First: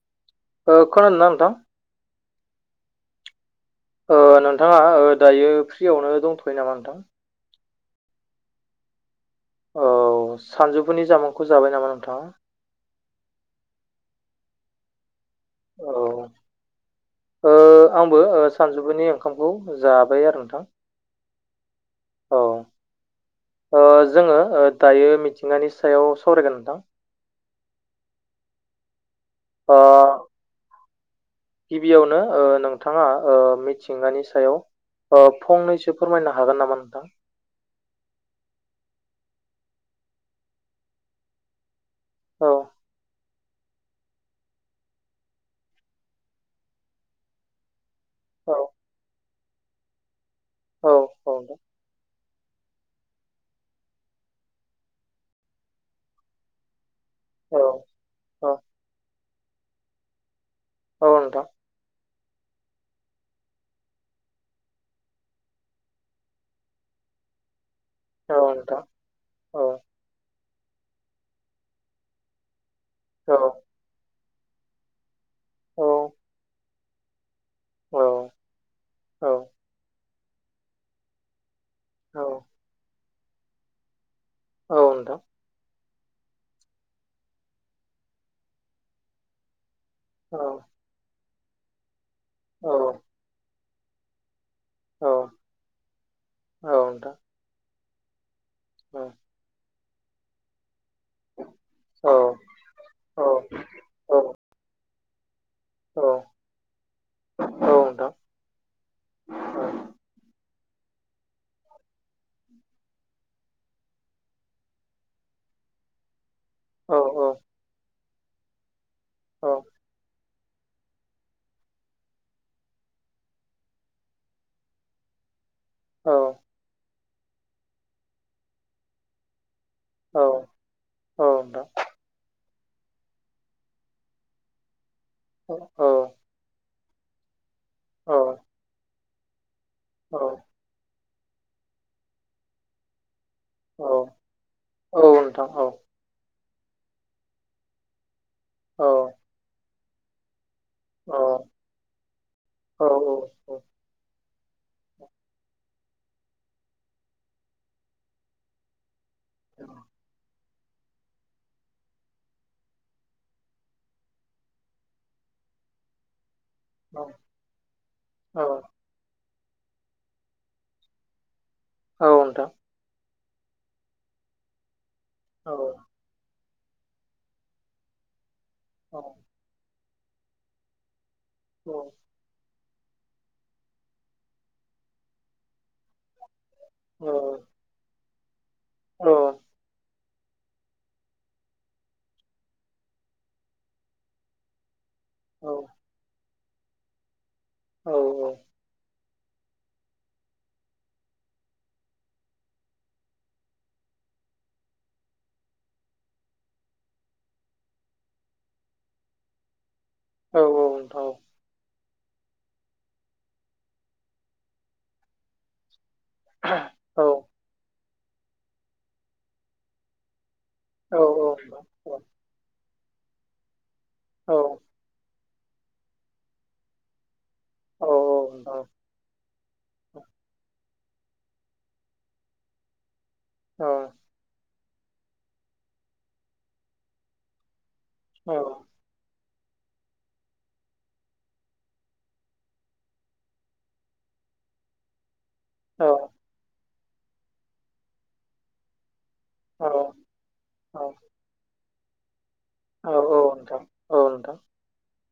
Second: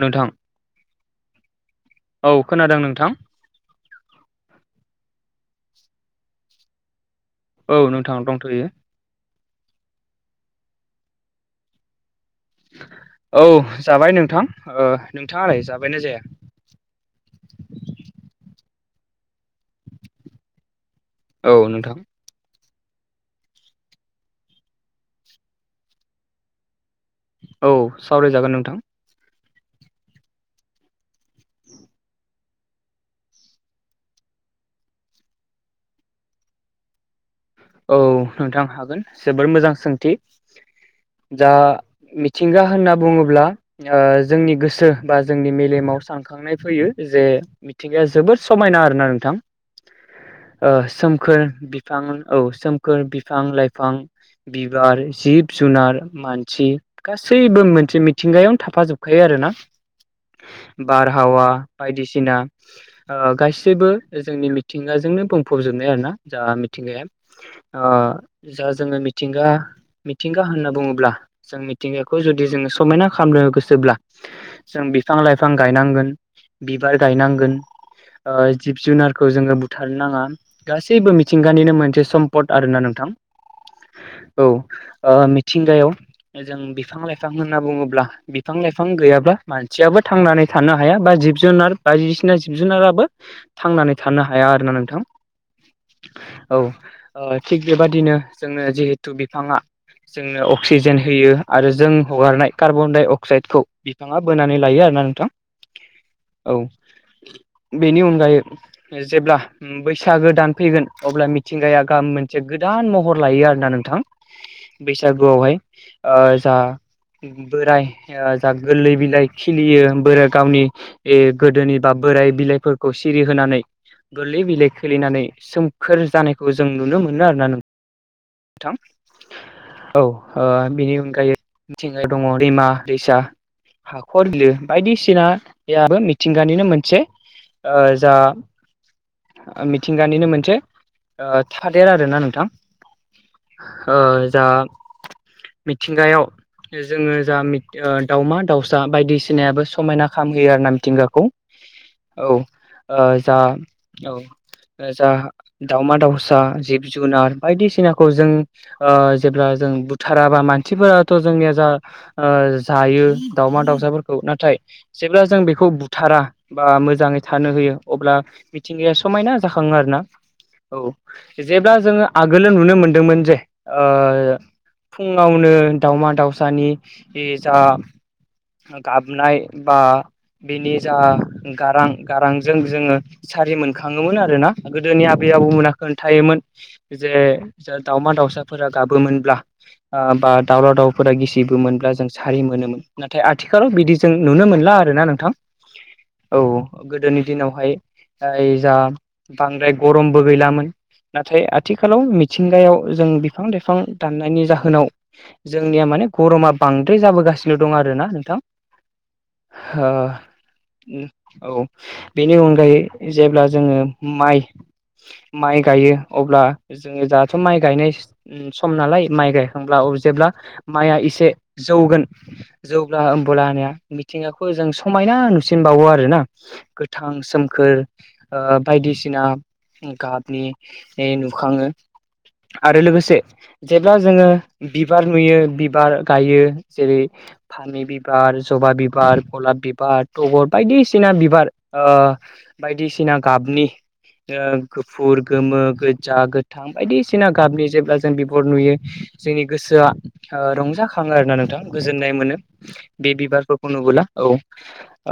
नोंथां ओ खनादोंना नोंथां औ खोनादों नोंथां ओ नोंथाङा ओ दायो फ्रियावनो दंथ'यो नामा नोंथां? औ नोंथां दंथ'यो औ सानजौफुनि जामुंखौ जाबाय नामा नोंथाङा? औ जाबाय नोंथां ओ नोंथाङालाय जाबायना औ जायाखै? सानजुफुनि ओंखामखौ जाबाय आरो नोंथां? औ नोंथां औ ओ जोङो दायो मिथिंगानि सायाव सावरायगोन नोंथां औ सावरायजागोन नोंथां ओ गिबियावनो नोंथाङा ओ मिथिंगानि सायाव ओ फंनैसो फोरमायनो हागोन नामा नोंथां? औ नोंथां हागोन जोबोर मोजां सोंथि जा औ मिथिंगा होनना बुङोब्ला जोंनि गोसो बा जोंनि मेलेमाव सानखांनाय फैयो जे मिथिंगाया जोबोद औ समायना आरोना नोंथां ओ औ औ सोमखोर नोंथां बिफां औ सोमखोर बिफां लाइफां बिबार जिब जुनार मानसि औ गासैबो मोनसे औ मिथिंगायावनो थाफाजोबखायो आरोना औ नोंथां बारहावा बायदिसि ना गासैबो जोंनि मिथिंगाजोंनो बुंफबजोबनाय आरोना जा मिथिंगाया ओ औ जा नोंथां जोङो मिथिंगा औ मिथिंगा होनना बुङोब्ला जों मिथिंगाखौ जुदि जोङो समायना औ खालामनो गोसोब्ला जों बिफां लाइफां गायनांगोन बिबार गायनांगोन औ ओ जिब जुनारखौ औ जोङो बुथारनो नाङा गासैबो मिथिंगानिनो मोनसे औ सम्पद आरोना नोंथां औ मिथिंगायाव जों बिफां लाइफां होनना बुङोब्ला बिफां लाइफां फिफां गैयाब्ला मानसियाबो औ थांनानै थानो हाया बा जिब जुनार बायदिसिना जिब औ जुनाराबो थां नानै थानो हाया आरोोना नोंथां औ औ नोंथां थिग बेबादिनो जोंनो औ जिहेथु बिफाङा जोंनो अक्सिजेन होयो आरो जों औ हगारनाय कार्बन डाइ अक्साइदखौ औ बिफाङा बोनानै लायो आरोना नोंथां [inaudible] औ बेनि नोंथां अनगायै जेब्ला बैसागो दान फैगोन अब्ला मिथिंगाया गाहाम मोनसे गोदान महर लायो आरोना नोंथां बैसागुआवहाय ओ जा औ औ बोराय जा गोरलै बिलाइ औ खिलियो बोराय गावनि गोदोनि बा बोराय बिलाइफोरखौ सिरि होनानै गोरलै बिलाइ खोलिनानै सोमखोर जानाय खौ जों नुनो मोनो आरोना नोंथां। औ ओ बिनि औ अनगायै मिथिंगायाव दङ दैमा दैसा। हाखर बिलो बायदिसिना औ बे नोंथां आरो मिथिंगानिनो मोनसे आ जा मिथिंगानिनो मोनसे ओ थादेर आरोना नोंथां। औ नोंथां औ ओ जा औ नोंथां औ मिथिंगायाव जोङो जा दावमा दाउसा बायदिसिनायाबो समायना खामहोयो आरो ना मिथिंगाखौ। औ ओ जा औ औ। जा दावमा दाउसा जिब जुनार बायदिसिना खौ जों जेब्ला जों बुथाराबा मानसिफोराथ' जोंनिया जा जा यो दाउमा दाउसाफोरखौ नाथाय जेब्ला जों बेखौ बुथारा बा औ मोजाङै थानो होयो अब्ला औ औ औ मिथिंगाया समायना जाखाङो आरो ना औ। जेब्ला नोंथां औ नोंथां औ जोङो नोंथां आगोलो नुनो मोनदोंमोन जे ओ फुङावनो दावमा दावसानि इ जा गाबनाय बा बेनि जा गारां गारांजों जोङो सारि मोनखाङोमोन आरोना गोदोनि आबै आबौमोना खोन्थायोमोन जे जा दावमा दाउसाफोरा गाबोमोनब्ला बा दावला दावउफोरा गिसिबो मोनब्ला जों सारि मोनोमोन। नाथाय आथिखालाव बिदि जों नुनो मोनला आरोना नोंथां। औ गोदोनि दिनावहाय ओइ जा बांद्राय गरमबो गैलामोन। नाथाय आथिखालाव मिथिंगायाव जों बिफां लाइफां दाननायनि जाहोनाव जोंनिया मा ने गरमा बांद्राय जाबोगासिनो। दं आरोना नोंथां हो औ। बेनि अनगायै जेब्ला जोङो माइ माइ गायो अब्ला जोङो दाथ' माइ गायनाय सम नालाय माइ गायखांब्ला जेब्ला माइआ एसे जौगोन जौब्ला होमब्ला होना मिथिंगाखौ जों समाय ना नुसिनबावो आरोना गोथां सोमखोर बायदिसिना गाहाबनि नुखाङो आरो लोगोसे जेब्ला जोङो बिबार नुयो बिबार गायो जेरै फामि औ बिबार, जबा बिबार। गलाब बिबार, तगर बायदिसिना बिबार ओ बायदिसिना गाबनि। ओ गुफुर गोमो, औ गोजा, गोथां बायदिसिना गाबनि जेब्ला जों बिबर नुयो। जोंनि औ गोसोआ ओ औ रंजाखाङो आरोना नोंथां गोजोननाय मोनो। औ बे औ नोंथां बिबारफोरखौ नुबोला औ नोंथां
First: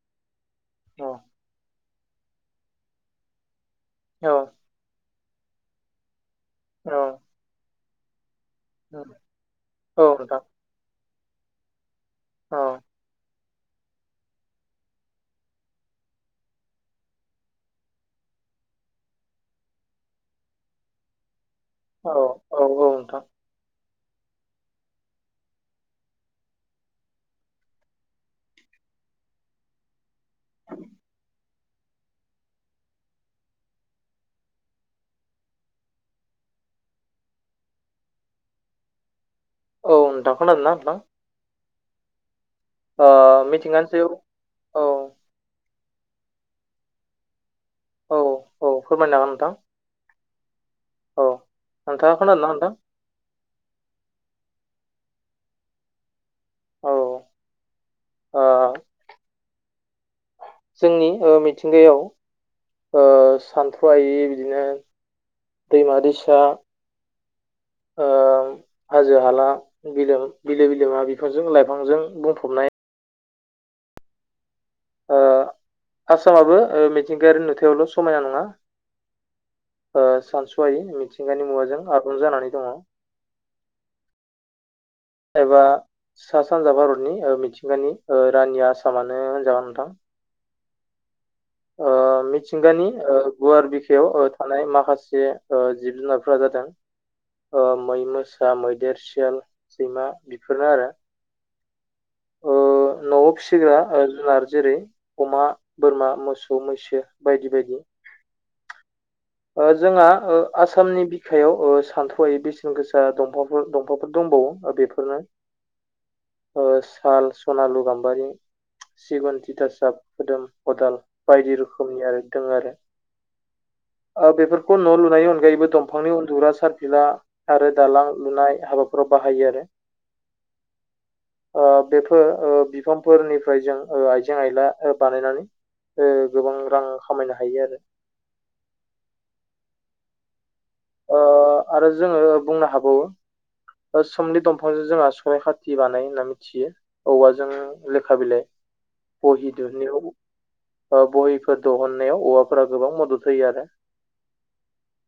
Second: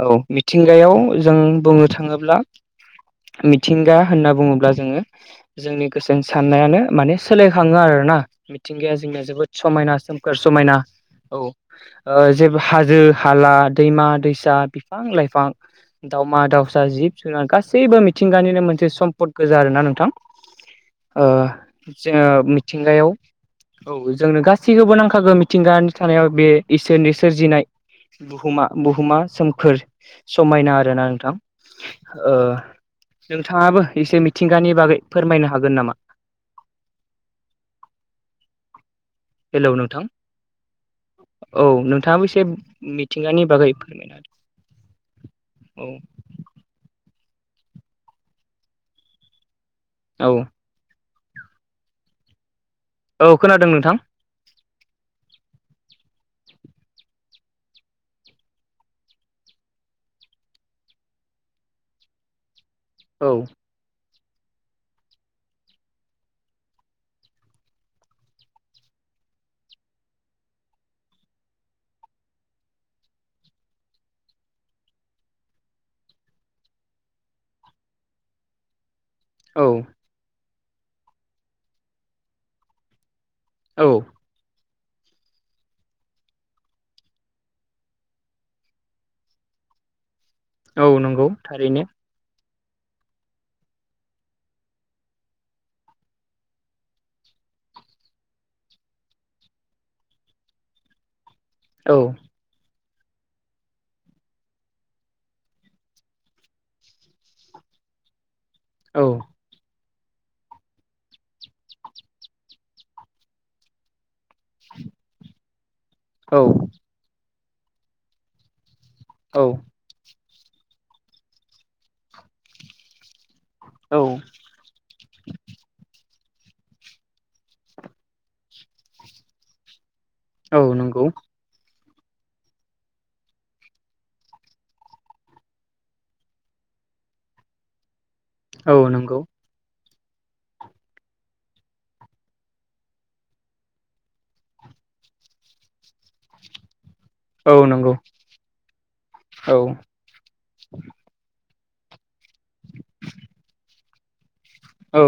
औ मि थिंगायाव औ जों बुंनो थाङोब्ला मिथिंगा औ होनना बुङोब्ला जोङो जोंनि गोसोनि साननायानो औ माने सोलायखाङो आरोना? मिथिंगाया उम, जोंनिया जोबोद समायना औ सोमखोर नोंथां समायना औ जेबो औ हाजो हाला दैमा दैसा बिफां लाइफां दावमा दाउसा, जिब जुनार गासैबो मिथिंगानिनो मोनसे सम्पद गोजा आरोना नोंथां। ओ औ जोङो औ औ मिथिंगायाव नोंथां औ जोंनो गासैखौबो नांखागो मिथिंगानि थानायाव बे इसोरनि सोरजिनाय बुहुमा बुहुमा सोमखोर समायना आरोना नोंथां। ओ नोंथाङाबो एसे मिथिंगानि बागै फोरमायनो हागोन नामा? [inaudible] हेलौ औ नोंथां दा खोना‌ दोंना नोंथां? औ नोंथाङाबो एसे ओ मिथिंगानि बागै सायाव फोरमायना औ होदो। औ औ औ फोरमायजागोन नोंथां। औ औ नोंथाङा खोनादों नोंथां? औ खोनादों नोंथां। औ ओ जोंनि मिथिंगायाव ओ औ सानथ्र'हायि बिदिनो दैमा दैसा ओ हाजो हाला बिल बिलो बिलोमा बिफांजों लाइफांजों बुंफबनाय ओ आसामाबो मिथिंगायारि नुथायावल' समायना नङा औ ओ सानस'वायै मिथिंगानि मुवाजों आबुं जानानै दङ। औ एबा सा सानजा भारतनि मिथिंगानि रानि आसामानो होनजाबा नोंथां औ नंगौ थारैनो थिंगानि गुवार बिखायाव थानाय माखासे जिब जुनारफोरा जादों मै मोसा मैदेर सयाल सैमा बेफोरनो आरो औ ओ न'आव फिसिग्रा जुनार जेरै अमा बोरमा मोसौ सौ मैसो बायदि बायदि औ ओ जोंहा आसामनि बिखायाव सानथौआायै बेसेन गोसा दंफांफोर दंफांफोर दंबावो दा औ बेफोरनो साल सनालु गाम्बारि सिगुन औ थिथासाब मोदोम खदाल बायदि रोखोमनि आरो दङ आरो औ बेफोरखौ न' लुनायनि अनगायैबो दंफांनि अन दुरा सारफिला आरो दालां लुनाय हाबाफोराव बाहायो आरो औ नंगौ बेफोर बिफांफोरनिफ्राय जों आइजें आइला बानायनानै गोबां रां खामायनो हायो आरो औ नंगौ आरो जोङो बुंनो हाबावो समनि दंफांजों जोंहा सनाय खाथि बानाय होनना मिथियो औवाजों औ नंगौ लेखा बिलाइ बहि औ दुनियाव बहि दिहुननायाव औवाफोरा गोबां मदद होयो आरो औ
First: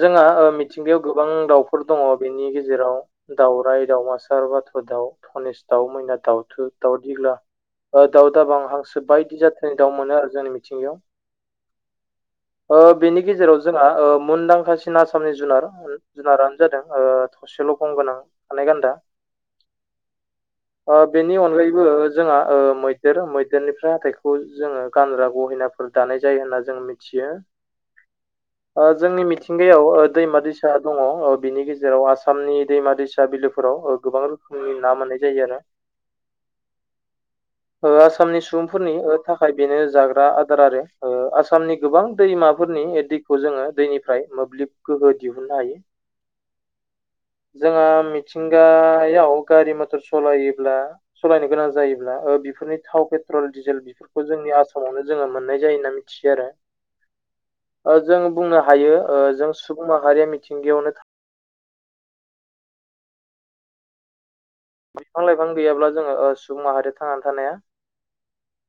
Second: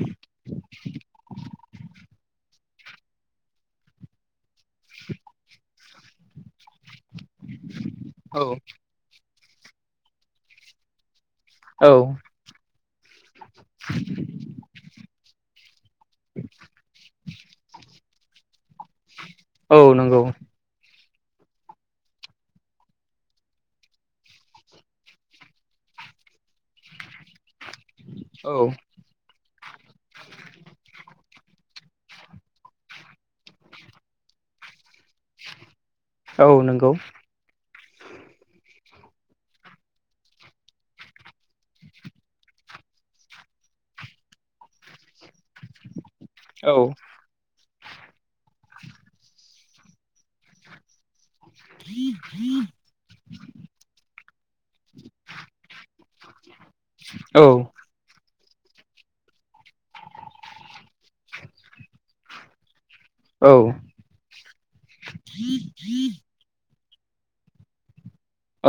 जोंहा मिथिंगायाव गोबां दाउफोर दङ बेनि गेजेराव दाउराय दाउमासाार ब बाथ' दाउ धनेस दाउ मैना दाउथु दाउदिग्ला दाउ औ दाबां हांसो बायदि जाथ्रनि दाउ मोनो आरो जोंनि मिथिंगायाव औ बेनि गेजेराव जोंहा थासिन आसामनि जुनार जुनारानो जादों थसेल' गं गोनां खानाय गान्दा औ नंगौ बेनि अनगायैबो जोंहा मैदेर मैदेरनिफ्राय हाथाइखौ जोङो गानग्रा गहिनाफोर दानाय जायो होनना जों मिथियो औ आंनि मिथिंगायाव दैमा दैसा दङ बिनि गेजेराव आसामनि दैमा दैसा बिलोफोराव गोबां गोबां रोखोमनि ना मोननाय जायो आरो औ नंगौ आसामनि सुबुंफोरनि थाखाय बेनो जाग्रा आदार आरो आसामनि गोबां दैमा फोरनि दैखौ जोङो दैनिफ्राय मोब्लिब गोहो दिहुननो हायो औ जोंहा मिथिंगायाव गारि मथर सालायोब्ला सालायनो गोनां जायोब्ला बेफोरनि थाव पेट्रल डिजेल बेफोरखौ जोंनि आसामावनो जोङो मोननाय जायो होनना मिथियो [unintelligible] [inaudible] ओ जों बुंनो हायो जों सुबुं माहारिया मिथिंगायावनो औ बिफां लाइफां गैयाब्ला ओ जोङो सुबुं माहारिया थांनानै थानायानो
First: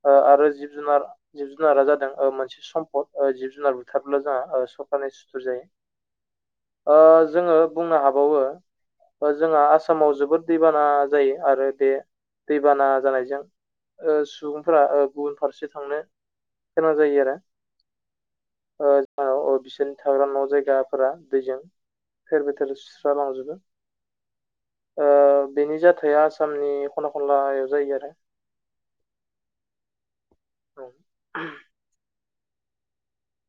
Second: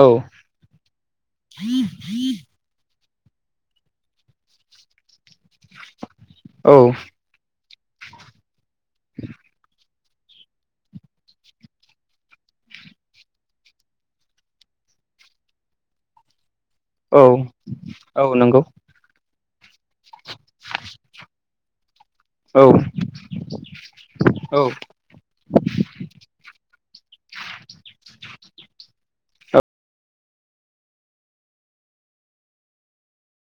औ हाया ओ आरो जिब जुनार जिब जुनारा जादों मोनसे सम्पद जिब जुनार बुथार्ला जोंहा सखानाय सुथुर औ जायो ओ जोङो बुंनो हाबावो जोंहा आसामाव जोबोद दैबाना जायो आरो बे दैबाना जानायजों ओ सुबुंफोरा ओ गुबुन फारसे थांनो सोरोनां जायो औ औ नंगौ आरो ओ जो औ थाग्रा न' जायगाफोरा दैजों थेर बेथेर औ सुस्र लांजोबो औ आसामनि खना खनल जायो आरो [unintelligible]